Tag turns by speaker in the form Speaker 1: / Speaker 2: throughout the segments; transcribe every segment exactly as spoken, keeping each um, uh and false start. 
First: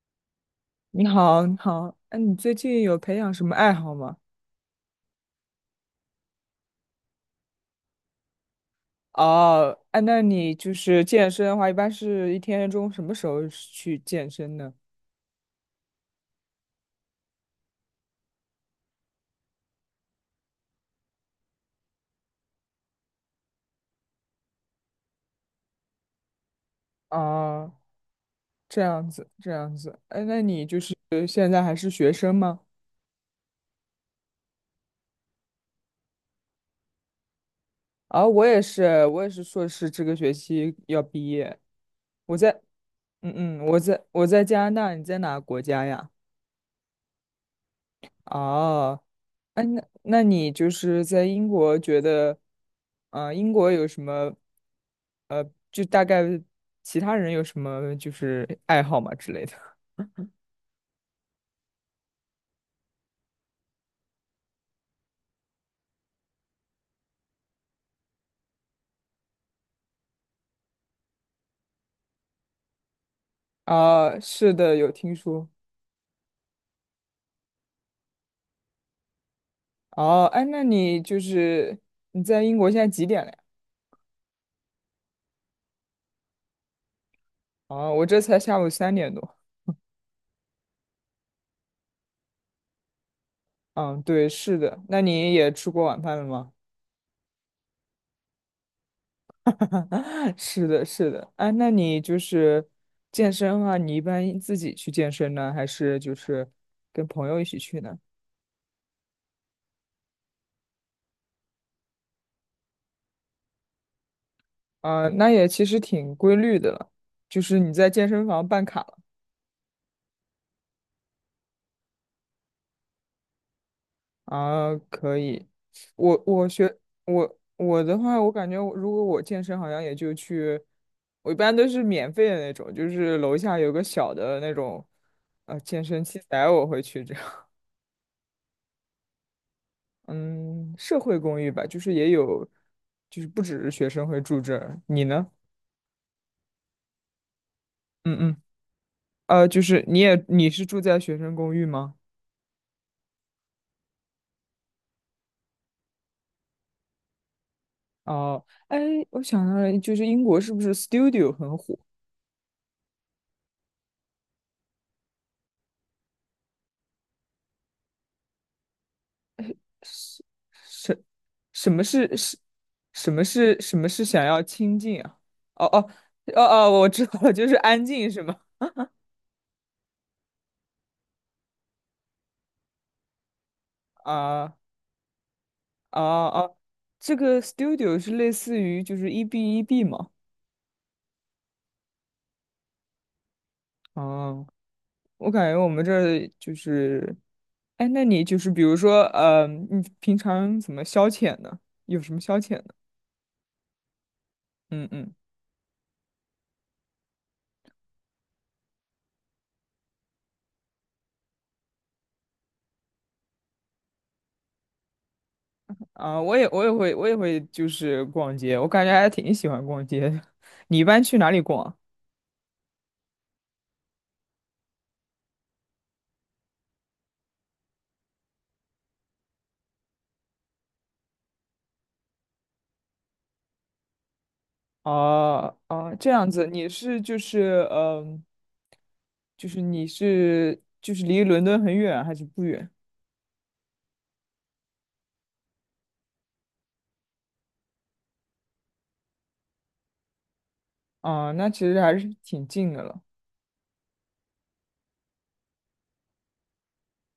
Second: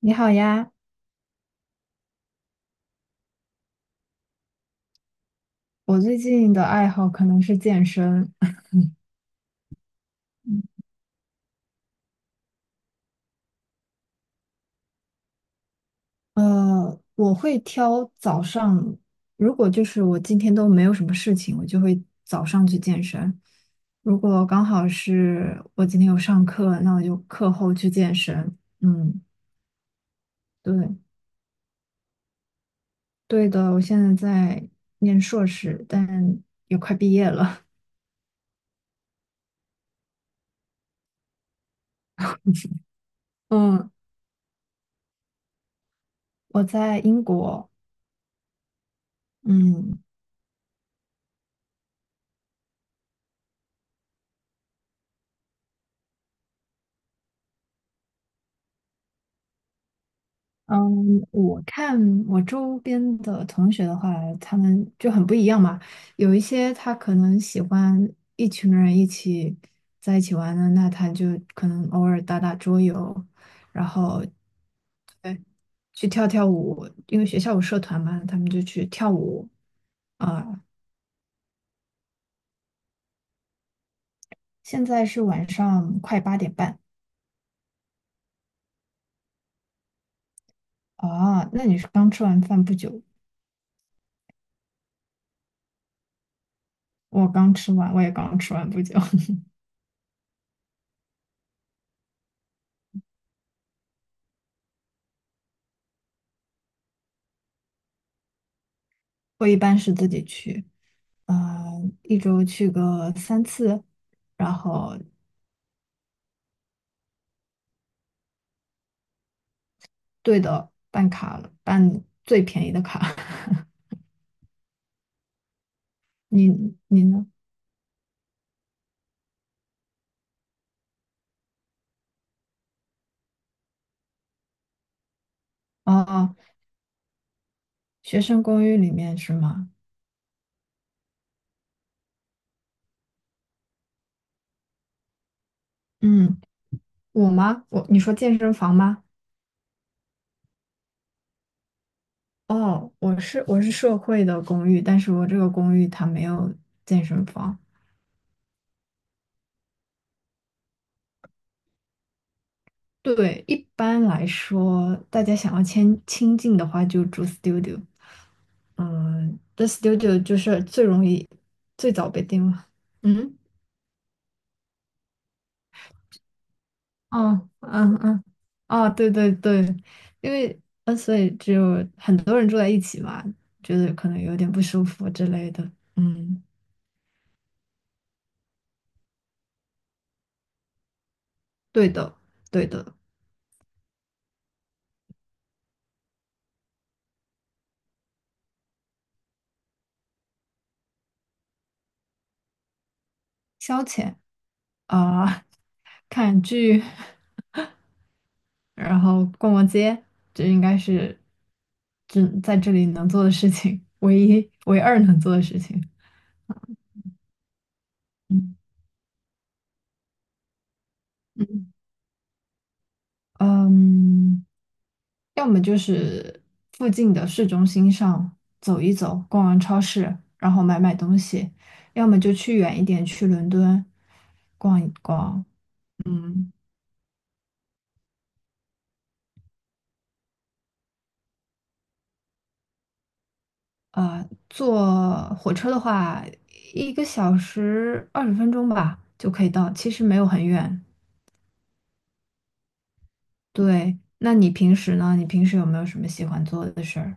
Speaker 1: 你好呀，
Speaker 2: 你好，你好，哎，你最近有培养什么爱好吗？
Speaker 1: 我最近的爱好可能是健身。
Speaker 2: 哦，哎，那你就是健身的话，一般是一天中什么时候去健身呢？
Speaker 1: 呃，我会挑早上，如果就是我今天都没有什么事情，我就会早上去健身。如果刚好是我今天有上课，那我就课
Speaker 2: 哦，
Speaker 1: 后去健身。
Speaker 2: 这样
Speaker 1: 嗯，
Speaker 2: 子，这样子，哎，那你
Speaker 1: 对，
Speaker 2: 就是现在还是学生吗？
Speaker 1: 对的，我现在在念硕士，但也快毕业了。
Speaker 2: 啊、我也是，我也是硕士，这个学期要毕业。我在，嗯嗯，我
Speaker 1: 嗯，
Speaker 2: 在我在加拿大，你在哪个国家呀？
Speaker 1: 我在英国。
Speaker 2: 哦，哎，那
Speaker 1: 嗯。
Speaker 2: 那你就是在英国觉得，啊、英国有什么，呃，就大概其他人有什么就是爱好嘛之类的？
Speaker 1: 嗯，我看我周边的同学的话，他们就很不一样嘛。有一些他可能喜欢一群人一起在一起玩的，那他就可能偶尔打打桌游，然
Speaker 2: 啊、
Speaker 1: 后
Speaker 2: 是的，有听
Speaker 1: 对
Speaker 2: 说。
Speaker 1: 去跳跳舞，因为学校有社团嘛，他们就去跳舞
Speaker 2: 哦，哎，那
Speaker 1: 啊。
Speaker 2: 你就是你在英国现在几点了呀？
Speaker 1: 现在是晚上快八点半
Speaker 2: 哦，我这才下午三点多。
Speaker 1: 啊，那你是刚吃完饭不久？
Speaker 2: 嗯，对，是的。那你也吃过晚饭了吗？
Speaker 1: 我刚吃完，我也刚吃完不久。
Speaker 2: 是的，是的，啊，那你就是健身的话，你一般自己去健身呢，还是就是跟朋友一起去呢？
Speaker 1: 我一般是自己去，嗯，一周去个三次，然后
Speaker 2: 啊，那也其实挺规律的了，就是你在健身房办卡了
Speaker 1: 对的，办卡了，办最便宜的卡。
Speaker 2: 啊，可以。我我
Speaker 1: 你
Speaker 2: 学
Speaker 1: 你呢？
Speaker 2: 我我的话，我感觉我如果我健身，好像也就去，我一般都是免费的那种，就是楼下有个小的那种呃健身器
Speaker 1: 哦，
Speaker 2: 材，我会去这样
Speaker 1: 学生公寓里面是吗？
Speaker 2: 嗯，社会公寓吧，就是也有，就是不只是学生会住这儿。你呢？
Speaker 1: 嗯，我吗？我你说
Speaker 2: 嗯嗯，
Speaker 1: 健身房吗？
Speaker 2: 呃，就是你也你是住在学生公寓吗？
Speaker 1: 哦，我是我是社会的公寓，但是我这个公寓它没有健身房，
Speaker 2: 哦，哎，我想到了，就是英国是不是 studio 很火？
Speaker 1: 对，一般来说，大家想要亲亲近的话，就住 studio。嗯，t h e
Speaker 2: 是
Speaker 1: studio 就是最
Speaker 2: 是，
Speaker 1: 容易、
Speaker 2: 什么
Speaker 1: 最早
Speaker 2: 是
Speaker 1: 被
Speaker 2: 是，
Speaker 1: 定了。
Speaker 2: 什么
Speaker 1: 嗯，
Speaker 2: 是什么是想要清静啊？哦哦哦哦，我知道了，就
Speaker 1: 哦，
Speaker 2: 是安
Speaker 1: 嗯
Speaker 2: 静是
Speaker 1: 嗯，
Speaker 2: 吗？
Speaker 1: 哦，对对对，因为呃，所以只有很多人住在一起嘛，觉得可能有点
Speaker 2: 啊
Speaker 1: 不舒服之类的。
Speaker 2: 啊
Speaker 1: 嗯，
Speaker 2: 啊，这个 studio 是类似于就是 E B E B 吗？
Speaker 1: 对的，对的，
Speaker 2: 哦。我感觉我们这儿就是，哎，那你就是比如说，嗯，你平常怎么消遣呢？有什么消遣呢？
Speaker 1: 消遣
Speaker 2: 嗯嗯，
Speaker 1: 啊，看剧。然后逛逛街，这应该是这在这里能做的事情，唯一唯二能做的事情。
Speaker 2: 啊，我也我也会我也会就是逛
Speaker 1: 嗯
Speaker 2: 街，我感觉还挺喜欢逛街的。你一般去哪里
Speaker 1: 嗯
Speaker 2: 逛？
Speaker 1: 嗯，要么就是附近的市中心上走一走，逛完超市，然后买买东西；要么就去远一点，去伦敦逛一逛。
Speaker 2: 哦哦，这样子，
Speaker 1: 嗯，
Speaker 2: 你是就是嗯、就是你是就是离伦敦很远还是不远？
Speaker 1: 呃，坐火车的话，一个小时二十分钟吧就可以到，其实没有很远。
Speaker 2: 啊，那其实还是挺近的了。
Speaker 1: 对，那你平时呢？你平时有没有什么喜欢做的事儿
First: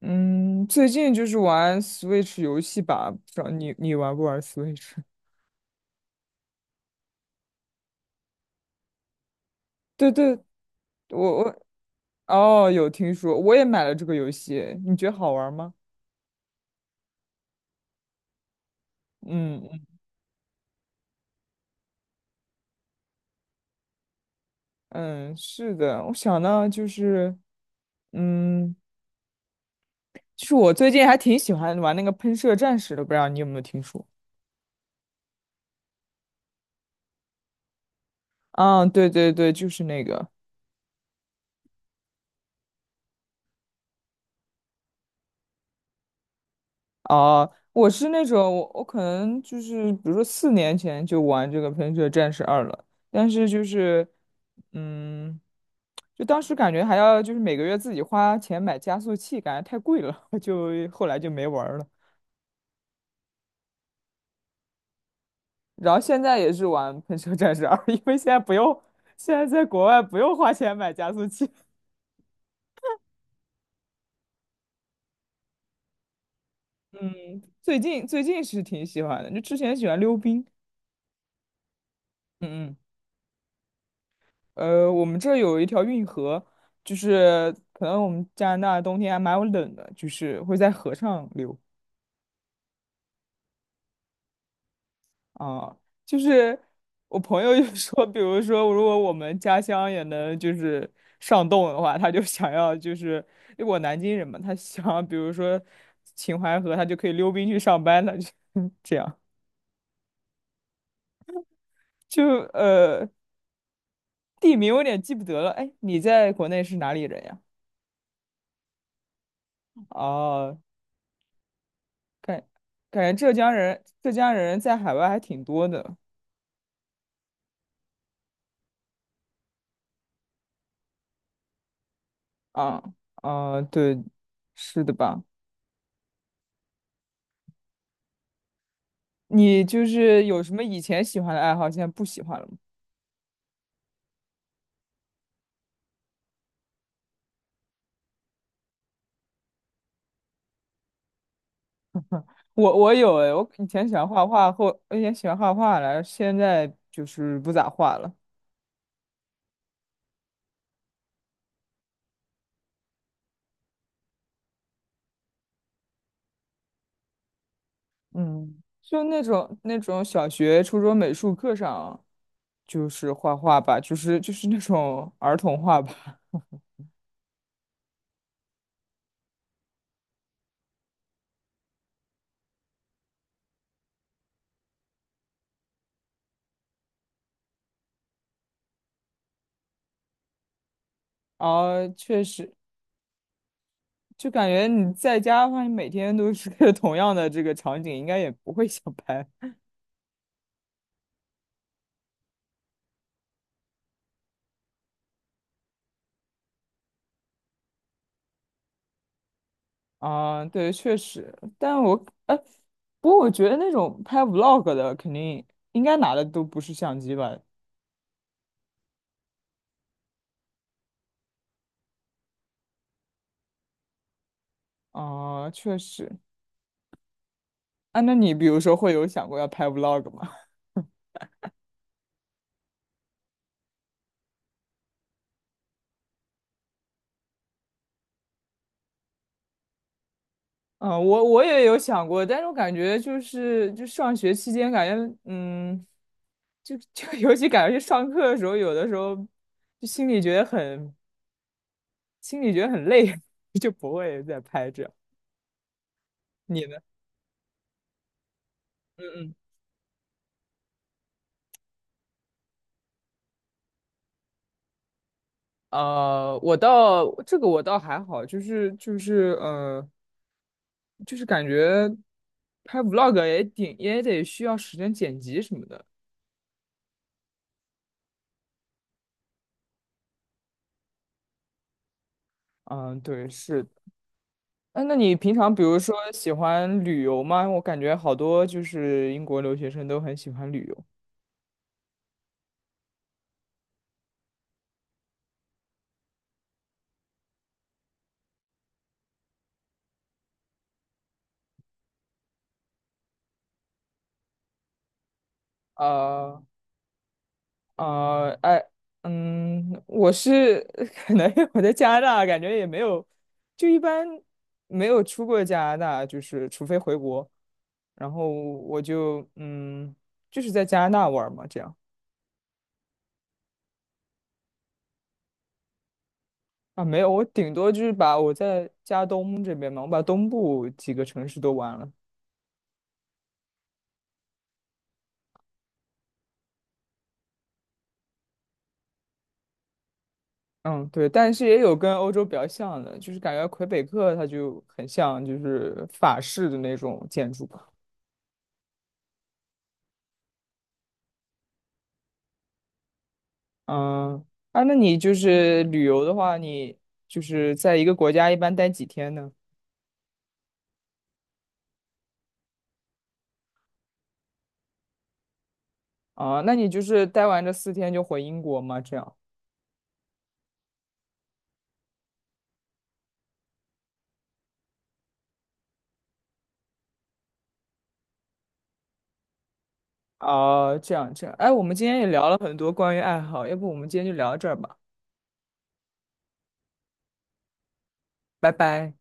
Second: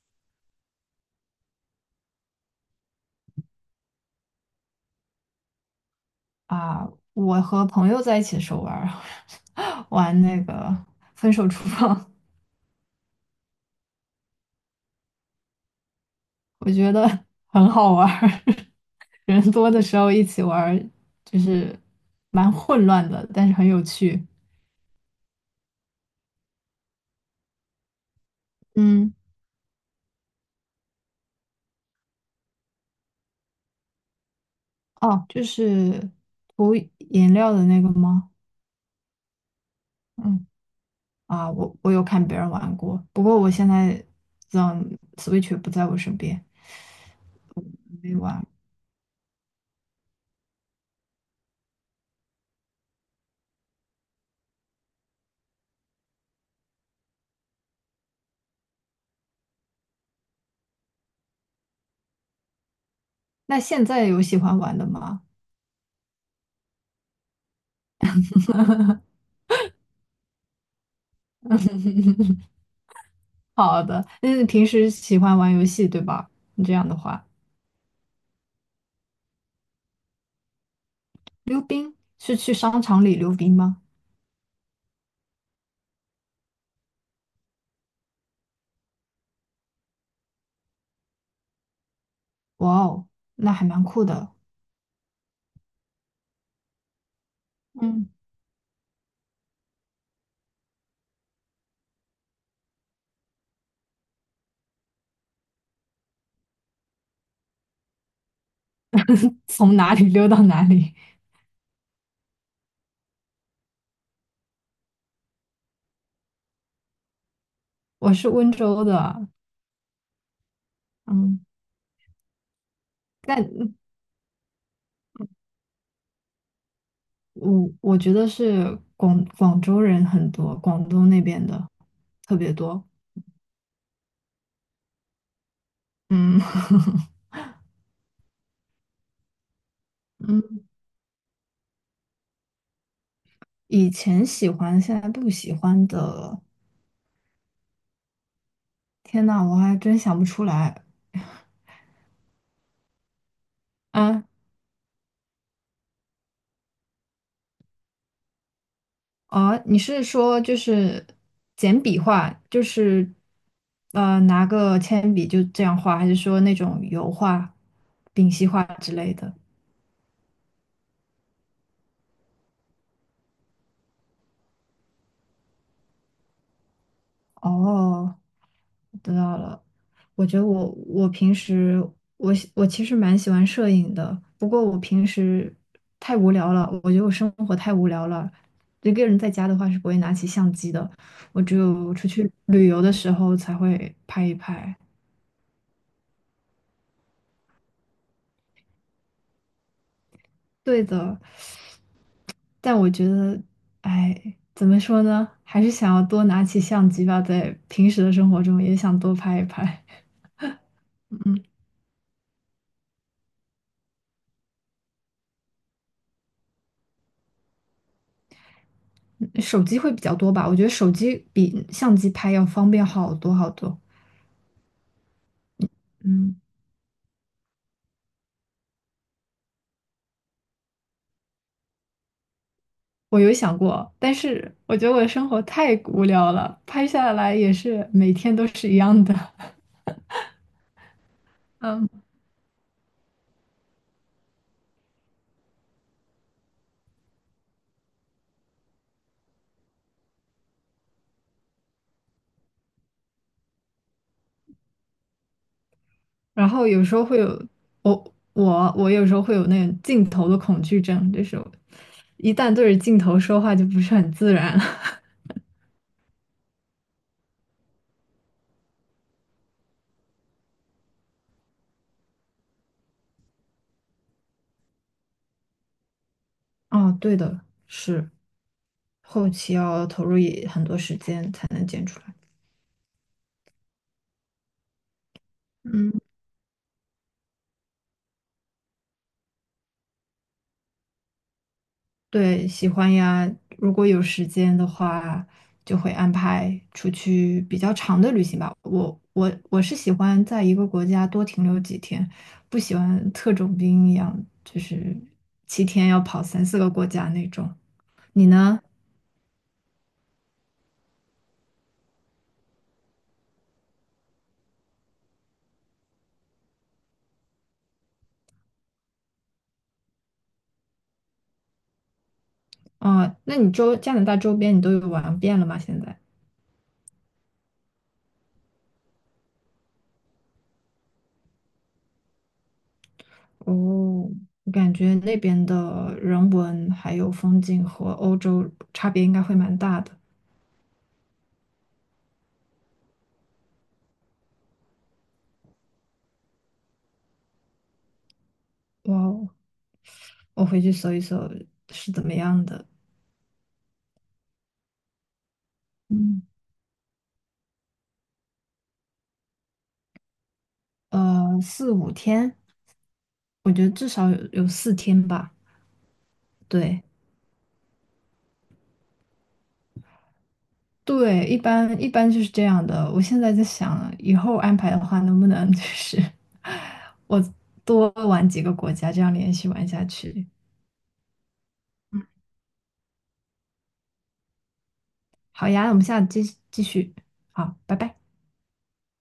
Speaker 2: 嗯，最近就是玩 Switch 游戏吧，不知道你你玩不玩 Switch？
Speaker 1: 啊？我和朋友在一起的时候玩儿，
Speaker 2: 对
Speaker 1: 玩
Speaker 2: 对，
Speaker 1: 那个分
Speaker 2: 我
Speaker 1: 手
Speaker 2: 我
Speaker 1: 厨房，
Speaker 2: 哦有听说，我也买了这个游戏，你觉得好玩吗？
Speaker 1: 我觉得很好玩儿。人
Speaker 2: 嗯
Speaker 1: 多的 时候一起玩儿，就是蛮混乱的，但是很有趣。
Speaker 2: 嗯，是的，我想到就是，嗯，
Speaker 1: 嗯，
Speaker 2: 就是我最近还挺喜欢玩那个喷射战士的，不知道你有没有听说？
Speaker 1: 哦，就是涂颜料的那个吗？
Speaker 2: 啊，对对对，就是那个。
Speaker 1: 嗯，啊，我我有看别人玩过，不过我现在，嗯，Switch 不在我身边，
Speaker 2: 哦，我是
Speaker 1: 没
Speaker 2: 那
Speaker 1: 玩。
Speaker 2: 种我我可能就是比如说四年前就玩这个《喷射战士二》了，但是就是嗯，就当时感觉还要就是每个月自己花钱买加速器，感觉太贵了，就后来就没玩儿了。
Speaker 1: 那现在有喜欢玩的吗？
Speaker 2: 然后现在也是玩《喷射战士二》，因为现在不用，现在在国外不用花钱买加速器。
Speaker 1: 好的，那你平时喜欢玩游戏对吧？你这样的话，
Speaker 2: 嗯，最近最近是挺喜欢的，就之前喜欢溜冰。
Speaker 1: 溜冰是去
Speaker 2: 嗯嗯
Speaker 1: 商场里溜冰吗？
Speaker 2: 呃，我们这有一条运河，就是可能我们加拿大冬天还蛮冷的，就是会在河上流
Speaker 1: 哇哦，那还蛮酷的。
Speaker 2: 啊。就是我朋友就 说，
Speaker 1: 嗯，
Speaker 2: 比如说如果我们家乡也能就是上冻的话，他就想要就是，因为我南京人嘛，他想要比如说秦淮河，他就可以溜冰去上班了，就 这样。
Speaker 1: 从哪里溜到哪里？
Speaker 2: 就呃，地名我有点记不得了。哎，你在国内是哪里人呀？
Speaker 1: 我是温州的，
Speaker 2: 哦、
Speaker 1: 嗯，
Speaker 2: 感感觉浙江
Speaker 1: 但
Speaker 2: 人浙江人在海外还挺多的
Speaker 1: 我我觉得是广广州人很多，广东那边的特别
Speaker 2: 啊
Speaker 1: 多。
Speaker 2: 啊，对，是的吧？
Speaker 1: 嗯
Speaker 2: 你就 是有什么
Speaker 1: 嗯，
Speaker 2: 以前喜欢的爱好，现在不喜欢了吗？
Speaker 1: 以前喜欢，现在不喜欢的，天呐，我还真想不出来。
Speaker 2: 我我有诶，我以前喜欢
Speaker 1: 啊，
Speaker 2: 画画，后我以前喜欢画画来，现在就是不咋画了。
Speaker 1: 哦，你是说就是简笔画，就是呃拿个铅笔就这样画，还是说那种油画、丙烯
Speaker 2: 嗯，
Speaker 1: 画之
Speaker 2: 就
Speaker 1: 类
Speaker 2: 那
Speaker 1: 的？
Speaker 2: 种那种小学、初中美术课上就是画画吧，就是就是那种儿童画吧。
Speaker 1: 哦，知道了。我觉得我我平时我喜我其实蛮喜欢摄影的，不过我平时太无聊了，我觉得我生活太无聊了。一个人在家的话是不会拿起相机的，我只
Speaker 2: 啊，
Speaker 1: 有出
Speaker 2: 确
Speaker 1: 去
Speaker 2: 实，
Speaker 1: 旅游的时候才会拍
Speaker 2: 就
Speaker 1: 一
Speaker 2: 感觉
Speaker 1: 拍。
Speaker 2: 你在家的话，你每天都是 同样的这个场景，应该也不会想拍
Speaker 1: 对的，但我觉得，哎，怎么说呢？还是想要多拿起相机吧，在平时的生活中也想多拍一拍。
Speaker 2: 啊。对，确实，
Speaker 1: 嗯，
Speaker 2: 但我哎，不过我觉得那种拍 vlog 的，肯定应该拿的都不是相机吧？
Speaker 1: 手机会比较多吧？我觉得手机比相机拍要方便好多好多。
Speaker 2: 啊，确实。
Speaker 1: 嗯，
Speaker 2: 啊，那你比如说会有想过要拍 vlog 吗？
Speaker 1: 我有想过，但是我觉得我的生活太无聊了，拍下来也是每天都是一样的。
Speaker 2: 啊，呃我我也有
Speaker 1: 嗯，
Speaker 2: 想过，但是我感觉就是就上学期间，感觉嗯，就就 尤其感觉去上课的时候，有的时候就心里觉得很心里觉得很累，就不会再拍这样。
Speaker 1: 然
Speaker 2: 你
Speaker 1: 后
Speaker 2: 呢？
Speaker 1: 有时候会有我我我
Speaker 2: 嗯
Speaker 1: 有时候
Speaker 2: 嗯。
Speaker 1: 会有那种镜头的恐惧症，就是我一旦对着镜头说话就不是很自然了。
Speaker 2: 呃，我倒这个我倒还好，就是就是呃，就是感觉拍 vlog 也挺也得需要时间剪辑什么的。
Speaker 1: 啊，对的，是后期要投入也很多时间才能剪出来。
Speaker 2: 嗯，对，是的。哎，那你平常比如
Speaker 1: 嗯，
Speaker 2: 说喜欢旅游吗？我感觉好多就是英国留学生都很喜欢旅游。
Speaker 1: 对，喜欢呀。如果有时间的话，就会安排出去比较长的旅行吧。我我我是喜欢在一个国家多停留几天，不喜欢特种兵一样，就是七天要跑
Speaker 2: 啊。
Speaker 1: 三四个国家那种。你
Speaker 2: 啊，
Speaker 1: 呢？
Speaker 2: 哎，嗯，我是 可能因为我在加拿大，感觉也没有，就一般没有出过加拿大，就是除非回国，然后我就嗯，就是在加拿大玩儿嘛，这样
Speaker 1: 哦，那你周加拿大周边你都有玩遍了吗？现在？
Speaker 2: 啊，没有，我顶多就是把我在加东这边嘛，我把东部几个城市都玩了，
Speaker 1: 哦，我感觉那边的人文还有风景和欧洲差别应该会蛮大的。
Speaker 2: 嗯，对，但是也有跟欧洲比较像的，就是感觉魁北克它就很像就是法式的那种建筑。
Speaker 1: 哇哦，我回去搜一搜是怎么样的。
Speaker 2: 嗯，啊，那你就是旅游的
Speaker 1: 嗯，
Speaker 2: 话，你就是在一个国家一般待几天呢？
Speaker 1: 呃，四五天，我觉得至少有有四天吧。
Speaker 2: 啊，那你就
Speaker 1: 对
Speaker 2: 是待完这四天就回英国吗？这样？
Speaker 1: 对，一般一般就是这样的。我现在在想，以后安排的话，能不能就是 我多玩几个国家，这样连续玩下去。
Speaker 2: 啊，这样这样。哎，我们今天也聊了很多关于爱好，要不我们今天就聊到这儿吧，
Speaker 1: 好呀，我们下次继继续。好，拜拜。
Speaker 2: 拜拜。